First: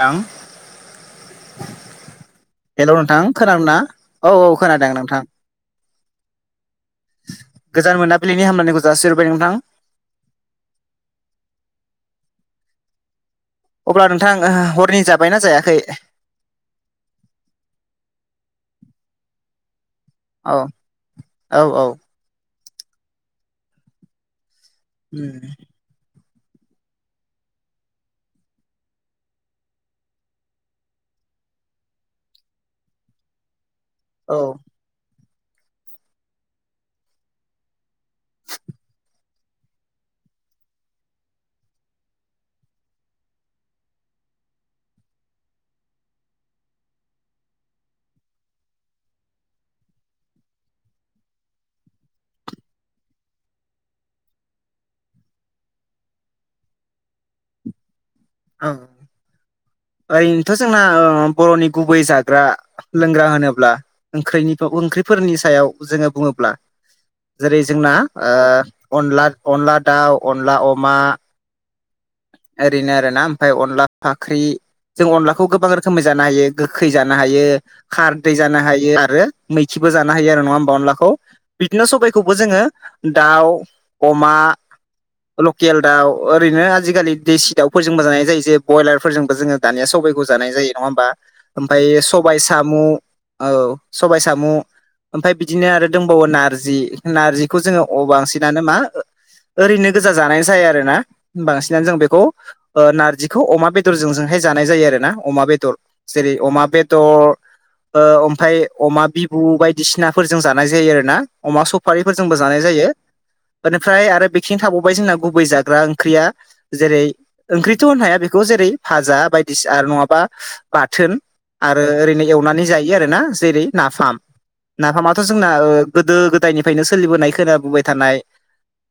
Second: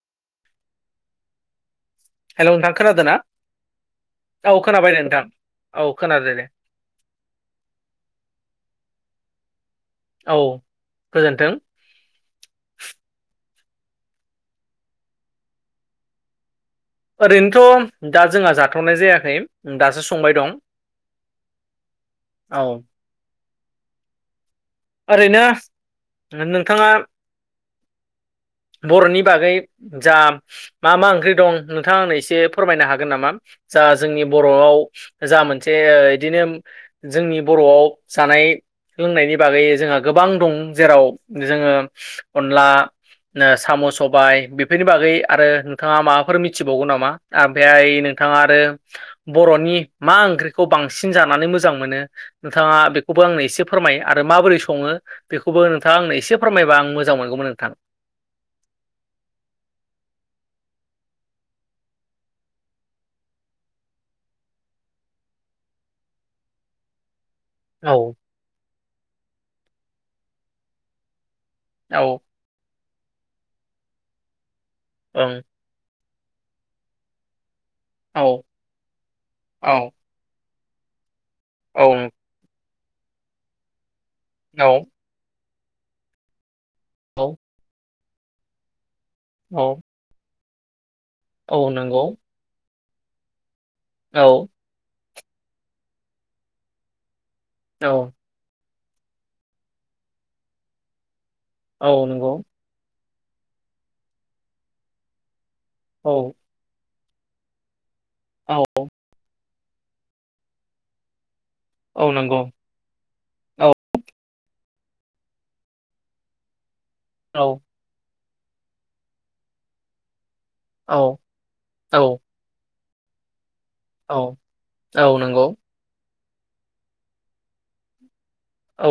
थां हेल' नोंथां हेलौ खोनादों ना? नोंथां खोनादों ना औ औ खोनादों नोंथां औ खोनादो दे गोजान मोनाबिलिनि हामलायनायखौ जासिहरबाय नोंथां औ गोजोन्थों अब्ला नोंथां हरनि जाबायना जायाखै ओरैनोथ' दा जोंहा जाथ'नाय जायाखै दासो संबाय औ दं औ औ औ ओरैनो नोंथांङा बर'नि बागै जा मा मा ओंख्रि दं नोंथांङा आंनो एसे फोरमायनो हागोन नामा जा जोंनि औ बर'आव जा मोनसे उदिनो जोंनि बर'आव जानाय लोंनायनि बागै जोंहा गोबां दं जेराव जोंङो अनला साम' सबाय बेफोरनि बागै आरो नोंथांङा माबाफोर मिथिबावगो नामा? [unintelligible] नोंथांङा आरो बर'नि मा ओंख्रिखौ बांसिन जानानै मोजां मोनो नोंथांङा बेखौबो आंनो एसे फोरमाय आ माबोरै संङो बेखौबो नोंथाङा आंनो एसे फोरमायबा आं मोजां मोनगौमोन नोंथां औ ओरैनोथ' जोंना बर'नि गुबै जाग्रा लोंग्रा होनोब्ला ओंख्रैनि ओंख्रिफोरनि सायाव जोंङो बुंङोब्ला। जेरै जोंना औ ओ अनला अनला दाउ अनला अमा औ ओरैनो आरो ना ओमफाय अनला फाख्रि जों ओं अनलाखौ गोबां रोखो गोखोमै जानो हायो गोखै जानो हायो खारदै औ जानो हायो आरो मैखिबो औ जानो हमनो हायो नंङा होनबा अनलाखौ औ बिदिनो सबबायखौबो जोंङो दाउ अमा लकेल दाउ ओरैनो आजिखालि औ देसि दाउफोर जोंबो जानाय जायो जे ब्रयलार फोरजोंबो जो औ दानिया सबायखौ जानाय जायो नंङा होमबा औ ओमफाय नंगौ सबाय साम' औ सबायाइ साम' औ ओमफाय बिदिनो आरो दंबावो नारजि नारजिखौ जोंङो औ अ बांसिनानो मा ओरैनो गोजा जानाय जाया आरो ना बांसिनानो औ जों बेखौ नंगौ ओ नारजिखौ अमा बेदरजों जों जानाय जायो आरोना अमा बेदर औ जेरै अमा बेदर ओमफाय औ अमा बिबु बायदिसिनाफोरजों जानाय जायो आरो ना अमा औ सफारिफोरजोंबो नंगौ जानाय जायो। औ बेनिफ्राय आरो बेखिनि थाबावबाय जोंना गुबै जाग्रा ओंख्रिया जेरै औ ओंख्रि [unintelligible] हाया बेखौ जेरै फाजा बायदिसिना आरो नंङाबा औ बाथोन आरो ओरैनो एवनानै जायो आर ना जेरै - नाफाम औ औ नाफामाथ' नंगौ जोंना ओ गोदो गोदायनिफायनो सोलिबोनाय खोनाबोबाय थानाय औ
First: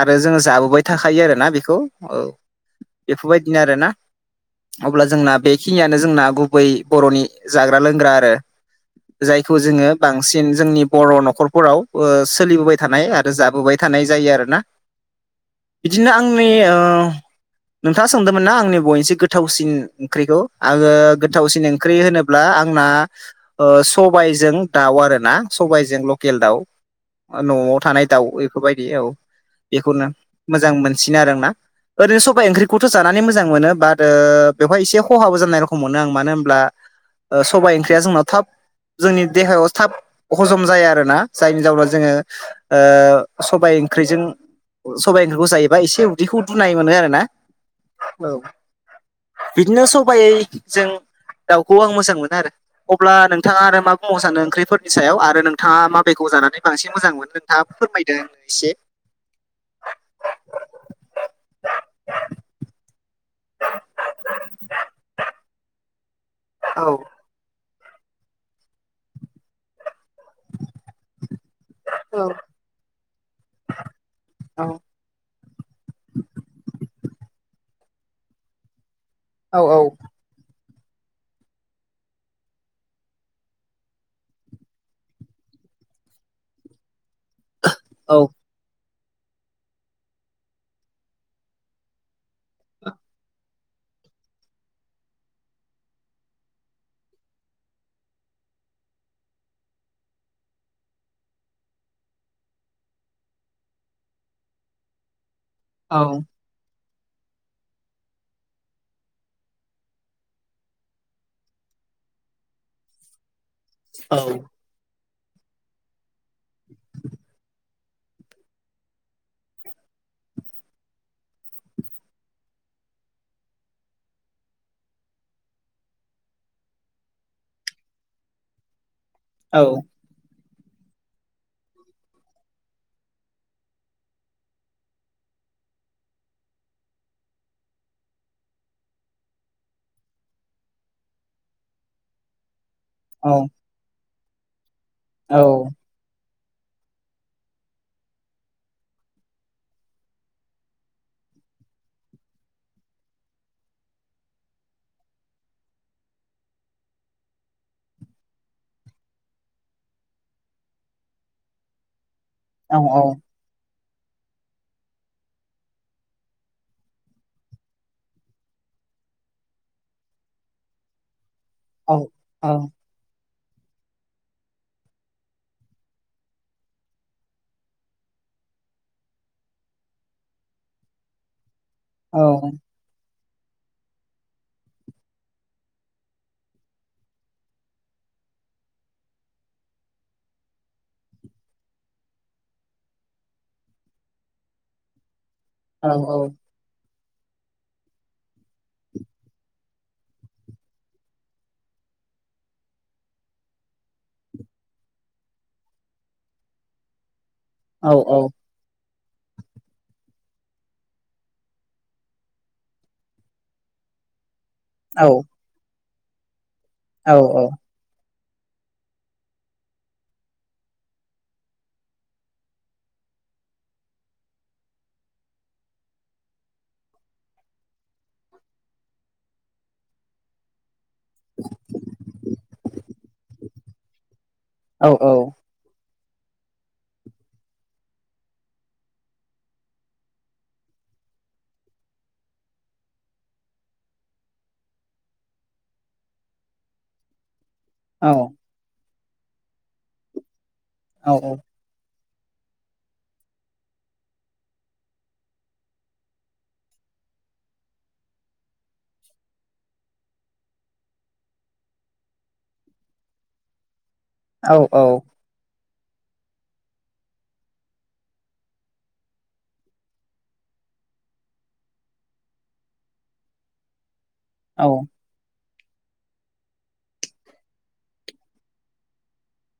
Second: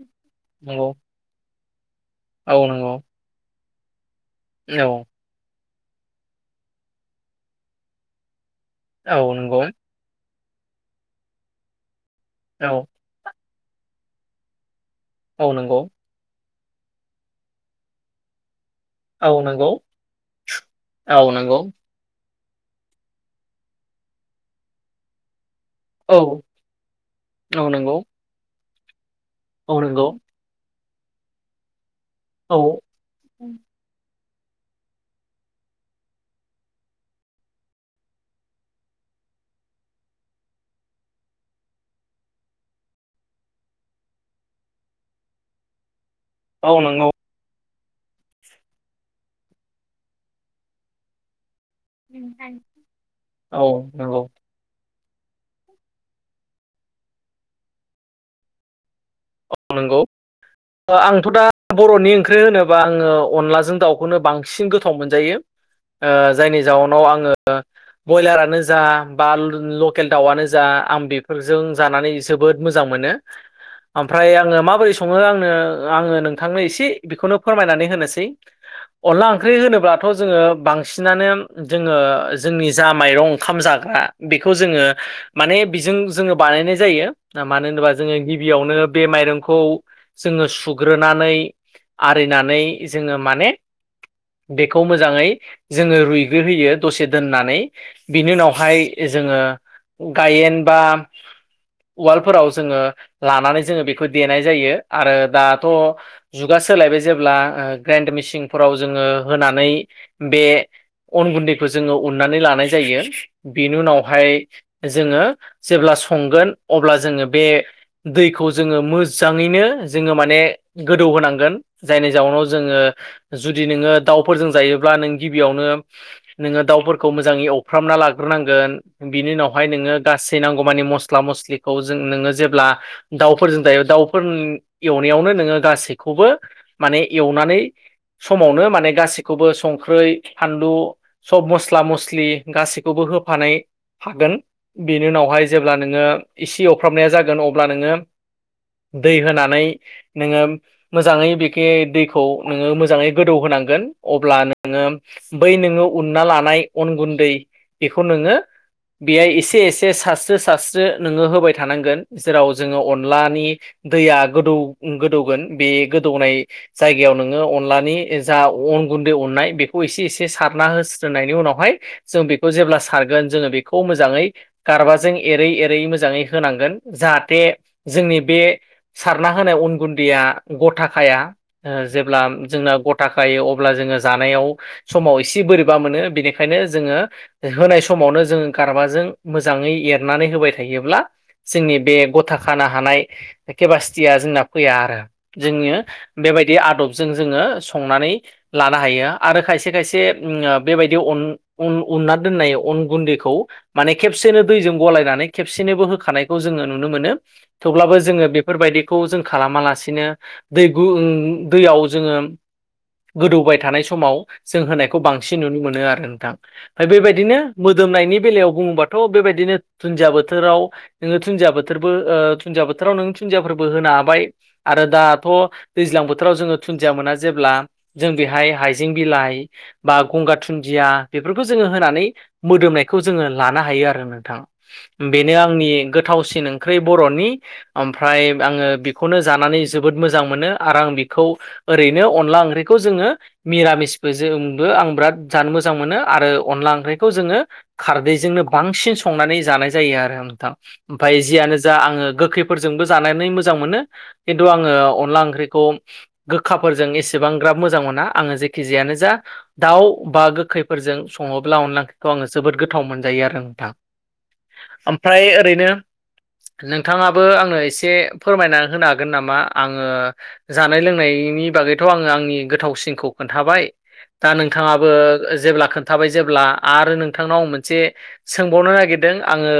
आरो जोंङो जाबोबाय नंगौ थाखायो आरोना बेखौ औ औ नंगौ बेफोरबायदिनो आरो ना अब्ला औ जोंना बेखिनियानो जोंना गुबै बर'नि जाग्रा लोंग्रा आरो औ जायखौ नंगौ जोंङो बांसिन जोंनि बर' न'खरफोराव ओ सोलिबोबाय औ थानाय आरो जाबोबाय थानाय जायो आरो ना। औ नंगौ इदिनो आंनि ओ नोंथांङा सोंदोंमोन ना आंनि मोनसे गोथावसिन ओंख्रिखौ आंङो औ गोथावसिन नंगौ ओख्रि होनोब्ला आंना ओ सबायजों दाउ आरोना सबायाइजों लकेल दाउ औ न'आव नंगौ थानाय दाउ बेफोरबायदि औ बेखौनो मोजां मोनसिनो आरों ना ओरैनो सबबाय औ ओंख्रिखौथ' जानानै मोजां मोनो। बादो बेवहाय एसे खहाबो जानाय रखोम मोनो आं मानो होनोमब्ला सबायाइ ओंख्रिया जोंनाव थाब जोंनि देहायाव थाब हजम जाया आरोना जायनि जाउनाव जोंङो। ओ सबाइ ओंख्रिजों सबाइ ओंख्रिखौ जायोबा एसे उदैखौ औ नंगौ औ नंगौ औ दुनाय मोनो नंगौ आरो ना औ बिदिनो सबायजों दाउखौ आं मोजां मोना आरो अब्ला नोंथांङा औ आरो मा नंगौ बुंबावनो सानो ओंख्रिफोरनि नसायाव आरो नोंथाङा माबेखौ जानानै बांसिन मोजां मोनो नोंथाङा फोरमायदो एसे औ नंगौ आंथ' दा बर'नि ओंख्रि होनोबा आंङो अनलाजों दाउखौनो बांसिन गोथाव मोनजायो ओ जायनि औ जाउनाव आंङो ओ ब्रयलारानो जा बा लकेल दाउआनो जा आं बि फोर जों जानानै औ जोबोद मोजां मोनो। फ्राय आंङो माबोरै संङो आंनो आंङो नोंथांनो एसे बेखौनो फोरमायनानै होनोसै। अनला ओंख्रि औ औ होनोब्लाथ' जोंङो बांसिनानो जोंङो जोंनि जा माइरं ओंखाम जाग्रा बेखौ जोंङो ‌ माने बिजों जोंङो बानायनाय जायो मानो होनोबा जोंङो औ गिबियावनो बे माइरंखौ जोंङो सुग्रोनानै आरिनानै जोंङो माने बेखौ मोजांङै जोंङो रुइग्रोहोयो दसे दोननानै बिनि उनावहाय जोंङो गायेन बा उवालफोराव जोंङो लानानै जोंङो बेखौ देनाय जायो आरो दाथ' जुगा सोलायबाय जेब्ला ग्रेन्ड मेसिनफोराव जोंङो होनानै बे अन गुन्दैखौ जोंङो उननानै लानाय जायो बेनि उनावहाय जोंङो जेब्ला संगोन अब्ला जोंङो बे दैखौ जोंङो मोजांङैनो जोंङो माने गोदौ होनांगोन जायनि जाउनाव जोंङो जुदि नोंङो दाउफोरजों जायोब्ला नों गिबियावनो नोंङो दाउफोरखौ मोजांङै एवफ्रामना लाग्रोनांगोन। बिनि उनावहाय नोंङो गासै नांगौमानि मस्ला मस्लिखौ जों नोंङो जेब्ला दाउफोरजों जायो दाउफोर एवनायावनो नोंङो गासैखौबो माने एवनानै समावनो माने गासिखौबो संख्रै फानलु सब मस्ला मस्लि गासिखौबो होफानाय हागोन बेनि उनावहाय जेब्ला नोंङो इसे एवफ्रामनाया जागोन अब्ला नोंङो दै होनानै नोंङो मोजांङै बेखे दैखौ नोंङो मोजांङै गोदौ होनांगोन अब्ला नोंङो बै नोंङो उनना लानाय अन गुन्दै बेखौ नोंङो बेहाय एसे एसे सारस्रो सारस्रो नोंङो होबाय थानांगोन जेराव जोंङो अन नि दैया गोदौ गोदौगोन बे गोदौनाय जायगायाव नोंङो अनलानि जा अन गुन्दै उननाय बेखौ एसे एसे सारना होस्रोनायनि उनावहाय जों बेखौ जेब्ला सारगोन जोंङो बे खौ मोजांङै गारबाजों एरै एरै मोजांङै होनांगोन जाहाथे जोंनि बे सारना होनाय उन गुन्दैया गथाखाया। ओ जेब्ला जोंना गथा खायो अब्ला जोंङो जानायाव समाव एसे बोरैबा मोनो बेनिखायनो जोंङो ओ होनाय समावनो जोंङो गारबाजों मोजांङै एरनानै होबाय थायोब्ला जोंनि बे गथा खाना हानाय केपासष्टिया जोंना फैया आरो जोंङो बेबाय बे आदबजों जोंङो संनानै लानो हायो आरो खायसे खायसे ओम बेबायदि अन उन उनना दोननाय अन गुन्दैखौ माने खेबसेनो दैजों गलायनानै खेबसेनोबो होखानायखौ जोंङो नुनो मोनो थेवब्लाबो जोंङो बे बेफोरबायदिखौ जों खालामालासिनो दै गु ओ दैयाव जोंङो गोदौबाय थानाय समाव जों होनायखौ बांसिन नुनो मोनो आरो नोंथां फाय बेबायदिनो मो दोमनायनि बेलायाव बुंङोबाथ बेबायदिनो दुन्दिया बोथोराव नोंङो थुन्दिया बोथोर बो ओ दुुन्दिया बोथोराव नों थुन्दियाफोरबो होनो हाबाय। आरो दा थ' दैज्लां बोथोराव जोंङो थुन्दिया मोना जेब्ला जों बेहाय हाइजें बिलाइ बा गंगार थुन्दिया बेफोरखौ जोंङो होनानै मोदोमनायखौ जोंङो लानो हायो आरो नोंथां। बेनो आंनि गोथावसिन ओंख्रै बर'नि ओमफ्राय आंङो बेखौनो जानानै जोबोद मोजां मोनो आर आं बेखौ ओरैनो अनला ओंख्रिखौ जोङो मिरामिसबो जोंबो आं बिराद जानो मोजां मोनो आरो अनला ओंख्रिखौ जोङो खारदैजोंनो बांसिन संनानै जानाय जायो आरो नोंथां ओमफाय जियानो जा आङो गोखैफोरजोंबो जानानै मोजां मोनो खिन्थु आङो अनला ओंख्रिखौ गोखाफोरजों एसेबांग्राब मोजां मोना आङो जेखिजायानो जा दाउ बा गोखैफोरजों सङोब्ला अनला ओंख्रिखौ आङो जोबोद गोथाव मोनजायो आरो नोंथां। ओमफ्राय ओरैनो नोंथाङाबो आंनो एसे फोरमायना होनो हागोन नामा? आङो जानाय लोंनायनि बागैथ' आङो आंनि गोथावसिनखौ खोन्थाबाय। दा नोंथाङाबो जेब्ला खोन्थाबाय जेब्ला आरो नोंथांनाव मोनसे सोंबावनो नागिरदों आङो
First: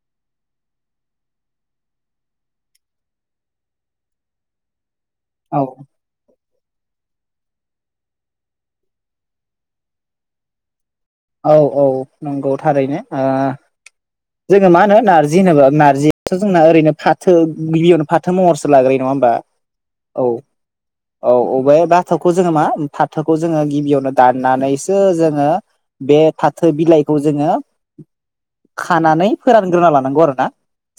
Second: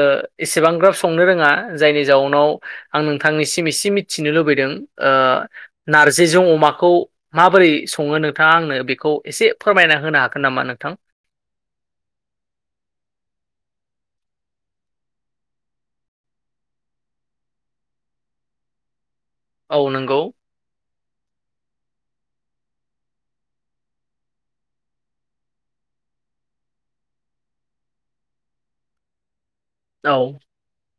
एसेबां ग्राब संनो रोङा। जायनि जाउनाव आं नोंथांनिसिम एसे मिथिनो लुबैदों ओ नार जे जों अमाखौ माबोरै सङो नोंथाङा आंनो बेखौ एसे फोरमायना होनो हागोन नामा नोंथां? औ औ नंगौ थारैनो ओ जोङो मा होनो नारजि होनोबा नारजिआथ' जोंना ओरैनो फाथो गिबियावनो फा थां महरसो लाग्रोयो नङा होमबा? औ। औ अबे बाथौखौ जोङो मा फाथोखौ जोङो गिबियावनो दाननानैसो जोङो बे फाथो बिलाइखौ जोङो खानानै फोरानग्रोना लानांगौ आरो औ ना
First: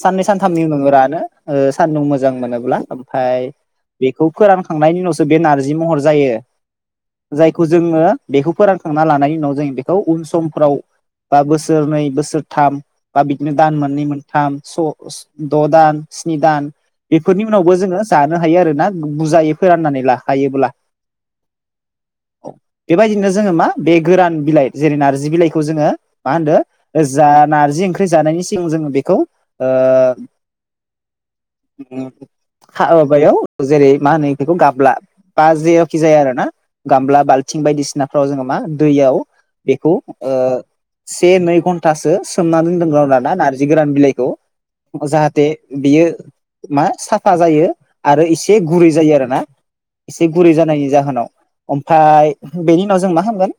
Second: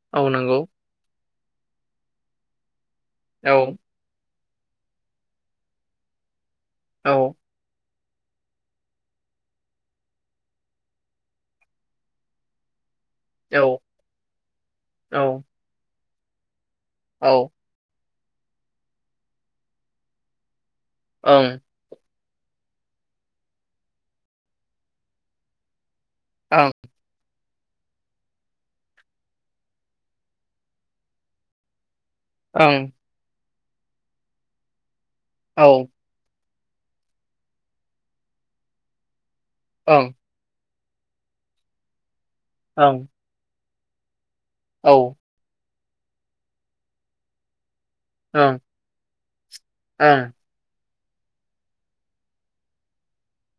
साननै औ नंगौ सानथामनि उनावनो रानो ओ सानदुं मोजां मोनोब्ला। ओमफ्राय औ बेखौ फोरानखांनायनि उनावसो बे नारजि महर जायो। औ जायखौ जोङो बेखौ फोरानखांना लानायनि उनाव जों बे खौ उन समफ्राव बा बोसोरनै बोसोरथाम बा बिदिनो दान औ मोननै मोनथाम स' औ द' दान, स्नि दान बेफोरनि औ उनाव बो जोङो जानो हायो आरोना? बुरजायै फोराननानै लाखायोब्ला। ओं। बेबायदिनो जोङो मा बे गोरान बिलाइ जेरै नारजि बिलाइखौ जोङो मा ओं होनदों जा नारजि ओं ख्रि जानायनि सिगां जोङो बेखौ ओ हा ओं माबायाव जेरै मा होनो बेखौ गाबला बा औ जेखि जाया आरो ना गामब्ला बाल्थिं बायदिसिनाफ्राव जोङो मा दैयाव बेखौ ओं ओ से, नै घन्टासो सोमना ओं दोनदों [unintelligible] जि गोरान बिलाइखौ औ ओं जाहाथे बियो मा साफा जायो। आरो एसे ओं गुरै जायो आरो ना? एसे गुरै जानायनि जाहोनाव ओमफ्राय बेनि उनाव जों मा खालामगोन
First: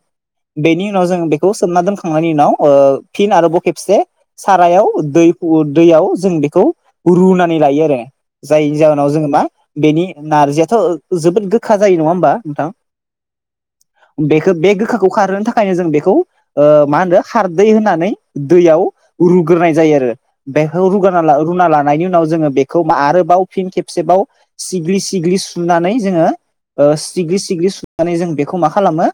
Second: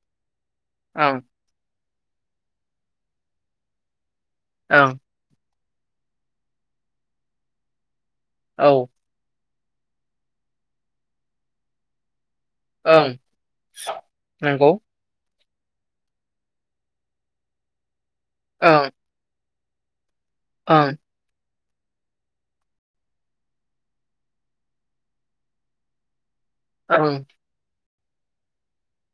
बेनि उनाव ओं जों बे सोमना दोनखांनायनि उनाव ओ फिन आरोबाव खेबसे ओं सारायाव दै दैयाव जों बेखौ रुनानै लायो आरो जाय औ जा उनाव जोङो मा बेनि नारजियाथ' जोबोद गोखा जायो नङा होमबा? नोंथां ओं बेखो नंगौ बे गोखा खौ खारहोनो थाखायनो जों बेखौ ओ मा होनो खारदै होनानै दैयाव ओं रुग्रोनाय जायो आरो बेखौ ओं रुगार रुना ला रुना लानायनि उनाव जोङो बेखौ मा आरोबाव फिन खेबसेबाव सिग्लि सिग्लि सुनानै जोङो ओ‌ ओं सिग्लि सिग्लि सुनानै जों बेखौ मा खालामो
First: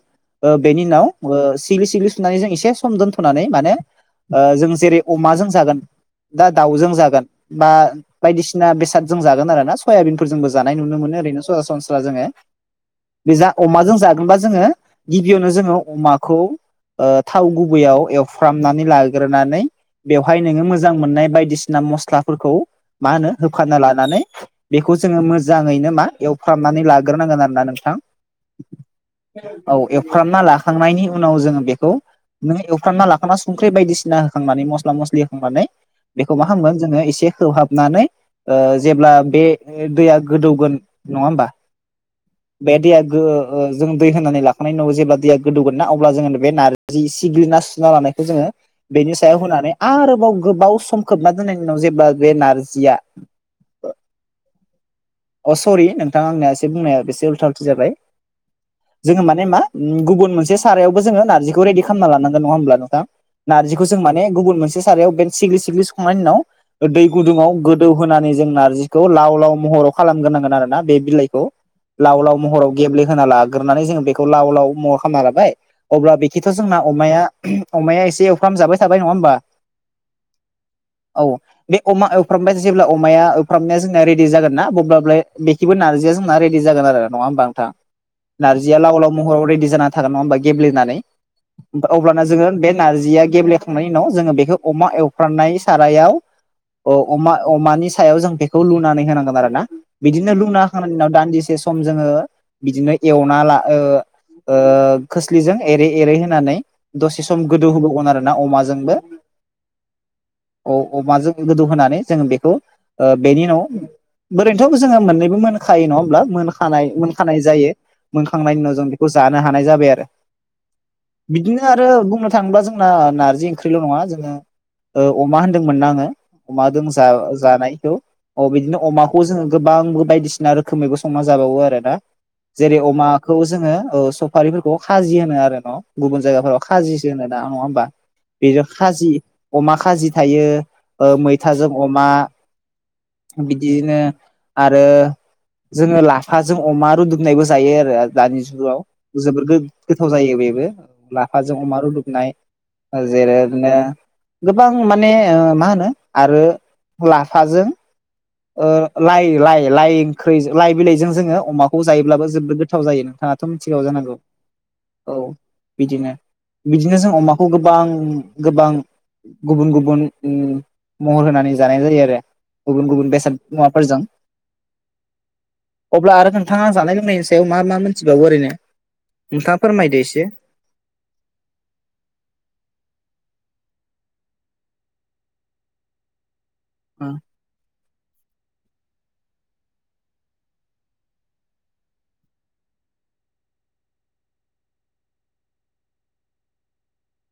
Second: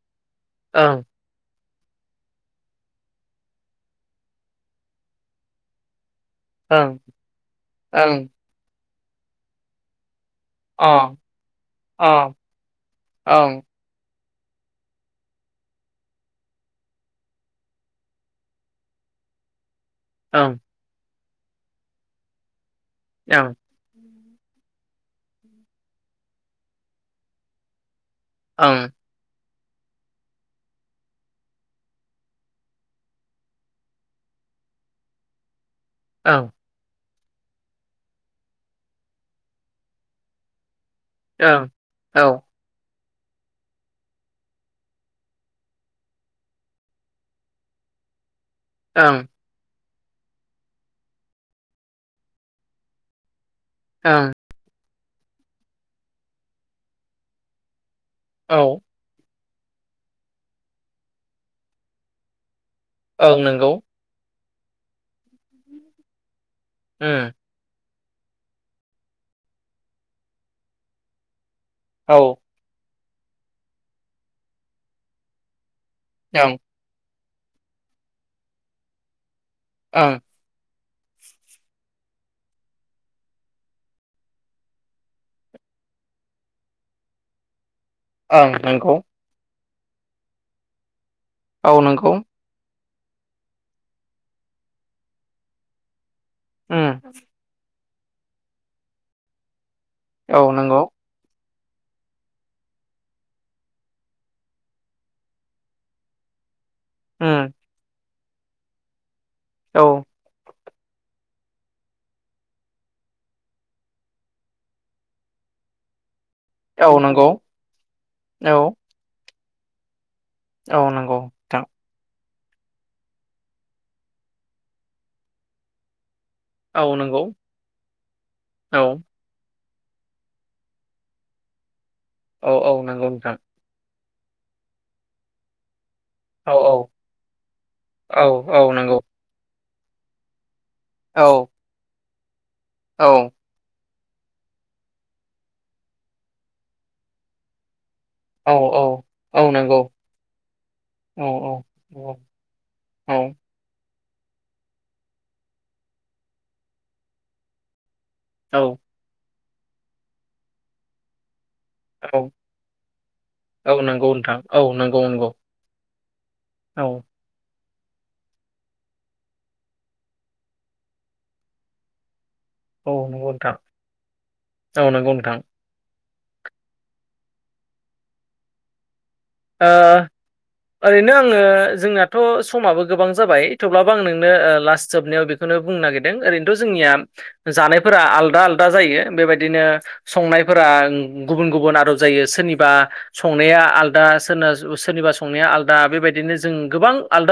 ओ बेनि ओं उनाव ओ सिग्लि सिग्लि सुनानै जों एसे सम दोन्थ'नानै माने ओ जों जेरै अमाजों जागोन दा ओं दाउजों जागोन बा ओं बायदिसिना बेसादजों जागोन आरो ना सयाबिनफोरजोंबो जानाय अ नुनो मोनो ओरैनो सरासनस्रा जोङो अ बिजा ओं अमाजों जा होमबा जोङो गिबियावनो जोङो अमाखौ ओ थाव गुबैयाव एवफ्रामनानै लाग्रोनानै बेवहाय नोङो मो जां मोननाय बायदिसिना मस्लाफोरखौ मा होनो ओं होफाना लानानै बेखौ जोङो मोजाङैनो मा एवफ्रामनानै लाग्रोनांगोन आरो ना नोंथां। ओं। औ एवफ्रामना लाखांनायनि उनाव जोङो बेखौ नों एवफ्रामना लाखाना संख्रि बायदिसिना होखांनानै मस्ला मस्लि होखांनानै बेखौ ओं ओं मा खालामगोन जोङो एसे खोबहाबनानै ओ जेब्ला बे दैया गोदौगोन नङा होमबा? ओं औ बे दैया गो ओ जों दै होनानै लाखांनायनि उनाव जेब्ला दैया गोदौगोन ना अब्ला जोङो बे नारजि सिग्लिना सुना लानायखौ जोङो बेनि ओं सायाव होनानै आरोबाव गोबाव सम खोबना दोननायनि उनाव जेब्ला बे नारजिया आ अ सरि नोंथां आंनिया एसे बुंनाया एसे उल्था उल्थि जाबाय। औ। जोङो माने मा उम गुबुन मोनसे सारायावबो जोङो नारजिखौ रेडि खालामना लानांगोन नङा होमब्ला नोंथां? ओं नंगौ नारजिखौ जों माने गुबुन मोनसे सारायाव बे सिग्लि सिग्लि सुखांनायनि उनाव दै उम गुदुङाव गो दौ होनानै जों नारजिखौ लाव लाव महराव खालामग्रोनांगोन आरोना बे बिलाइखौ औ लाव लाव महराव दो गेब्ले होना लाग्रोनानै जोङो बेखौ लाव लाव महर खालामना लाबाय अब्ला बेखिथ' ओं जोंनाव अमाया अमाया एसे एवफ्राम जाबाय थाबाय नङा होमबा? आ औ। बे अमा एवफ्रामनाया जेब्ला अमाया एवफ्रामनाया जोंना रेडि जागोन ना बब्ला बे खिबो नारजि आ जोंना रेडि जागोन आरो नङा होमबा नोंथां? ओं नारजिया नंगौ लाव लाव महराव रेडि जानानानै थागोन नङा होमबा गेब्लेनानै औ नंगौ अब्ला जोङो बे नारजिया गेब्लेखांनायनि उनाव जोङो बेखौ अमा एवफ्रानाय सारायाव अ उम अमा अमानि सायाव जों बेखौ लुनानै होनांगोन आरो ना बिदिनो औ लुना नंगौ होनायाव दान्दिसे सम जोङो बिदिनो एवना ला ओ खोस्लिजों एरै एरै होनानै दसे सम उम गोदौ होबोावगोन आरोना अमाजोंबो। औ औ अमाजों गोदौ होनानै जोङो ओ बेखौ बेनि उनाव बोरैनथ' जोङो मोननैबो मोनखायो। नङा होमब्ला? मोन खानाय औ नंगौ मोनखानाय जायो औ मोनखांनायनि उनाव जों बेखौ जानो हानाय जाबाय आरो। औ नंगौ। बिदिनो नोंथां आरो बुंनो थाङोब्ला जोंना नार्जि ओंख्रिल' नङा। जोङो, अमा होनदोंमोनना आङो? अमादों औ नंगौ जा-जानायखौ अ औ बिदिनो अमा खौ जोङो गोबांबो बायदिसिना रोखोमैबो संना जाबावो आरोदा। औ औ जेरै नंगौ नोंथां अमाखौ जोङो ओ सफारिफोरखौ खाजि होनो आरो न'। गुबुन औ जायगाफोराव औ खाजिसो होनो दा नङा होमबा? औ औ बेबो नंगौ खाजि अमा खाजि थायो ओ औ मैथाजों अमा औ बिदिनो आरो जोङो लाफाजों अमा रुदुमनायबो जायो आरो दानि औ जुगाव औ जोबोर नंगौ गो-गोथाव जायो बेबो औ लाफाजों अमा औ रुदुंनाय। जेरै बिदिनो गोबां माने मा होनो आरो लाफाजों औ ओ लाइ लाइ लाइ ओंख्रि लाइ बिलाइजों जोङो अमा खौ जायोब्लाबो औ जोबद गोथाव जायो। नोंथाङाथ' औ मिथिगौ नंगौ जानांगौ? नोंथां औ नंगौ औ। नंगौ बिदिनो औ बिदिनो जों अमाखौ गोबां गोबां गुबुन गुबुन उ महर होनानै जानाय जायो आरो। गुबुन औ गुबुन नंगौ बेसाद नोंथां मुवाफोरजों। औ नंगौ नोंथां अब्ला आरो खोनथाङा जानाय लोंनायनि सायाव मा मा मोन्थिबावो ओरैनो? नोंथाङा ओ फोरमायदो एसे ओरैनो आङो जोंनाथ' समाबो गोबां जाबाय थेवब्लाबो आं नोंनो लास्ट जोबनायाव बेखौनो बुंनो नागिर दों ओरैनोथ' जोंनिया ओ जानायफोरा आलदा आलदा जायो। बेबायदिनो संनायफोरा गुबुन गुबुन आदब जायो सोरनिबा संनाया आलादा सोरना सोरनिबा संनाया आलादा बेबायदिनो जों गोबां आलादा